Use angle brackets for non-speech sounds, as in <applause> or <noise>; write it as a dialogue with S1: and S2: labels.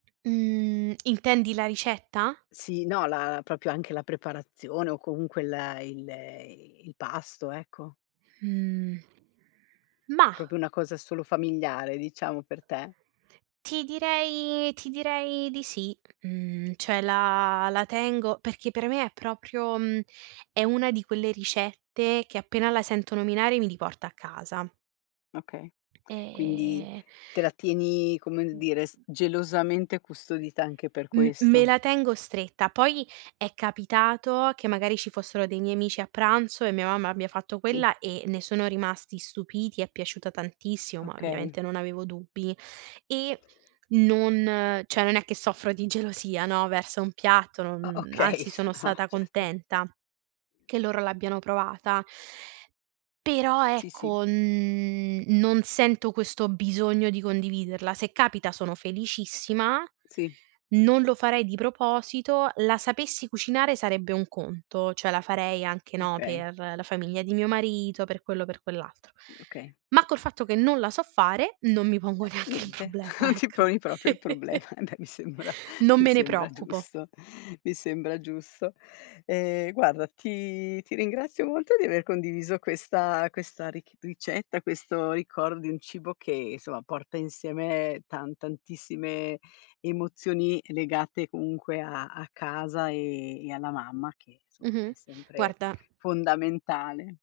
S1: Mh, intendi la ricetta?
S2: Sì, no, la proprio anche la preparazione o comunque il il il pasto, ecco.
S1: Mhmm. Mah.
S2: Proprio una cosa solo familiare, diciamo, per te?
S1: Ti direi ti direi di sì, mhmm, cioè la la tengo perché per me è proprio, mhmm, è una di quelle ricette che appena la sento nominare mi riporta a casa.
S2: Okay, quindi
S1: E
S2: te la tieni, come dire, s
S1: <unintelligible> <unintelligible>
S2: gelosamente custodita anche per
S1: M me
S2: questo.
S1: la tengo stretta, poi è capitato che magari ci fossero dei miei amici a pranzo e mia mamma abbia fatto
S2: Sì.
S1: quella e ne sono rimasti stupiti, è piaciuta tantissimo, ma
S2: Okay.
S1: ovviamente non avevo dubbi e non cioè non è che soffro di gelosia, no, verso un piatto,
S2: O
S1: non
S2: okay,
S1: anzi sono
S2: ah
S1: stata
S2: certo.
S1: contenta che loro l'abbiano provata. Però
S2: Sì, sì.
S1: ecco, n non sento questo bisogno di condividerla. Se capita sono felicissima,
S2: Sì.
S1: non lo farei di proposito, la sapessi cucinare sarebbe un conto, cioè la farei anche, no,
S2: Okay.
S1: per la famiglia di mio marito, per quello o per quell'altro.
S2: Mh, okay.
S1: Ma col fatto che non la so fare non mi pongo
S2: Eh
S1: neanche il
S2: niente,
S1: problema,
S2: non ti
S1: ecco.
S2: poni proprio il problema. Beh, mi sembra
S1: Non
S2: mi
S1: me ne
S2: sembra
S1: preoccupo.
S2: giusto, mi sembra giusto. Eh guarda, ti ti ringrazio molto di aver condiviso questa questa rich ricetta, questo ricordo di un cibo che insomma, porta insieme tan tantissime emozioni legate comunque a a casa e e alla mamma, che insomma
S1: Mh-mh,
S2: è sempre
S1: guarda
S2: fondamentale.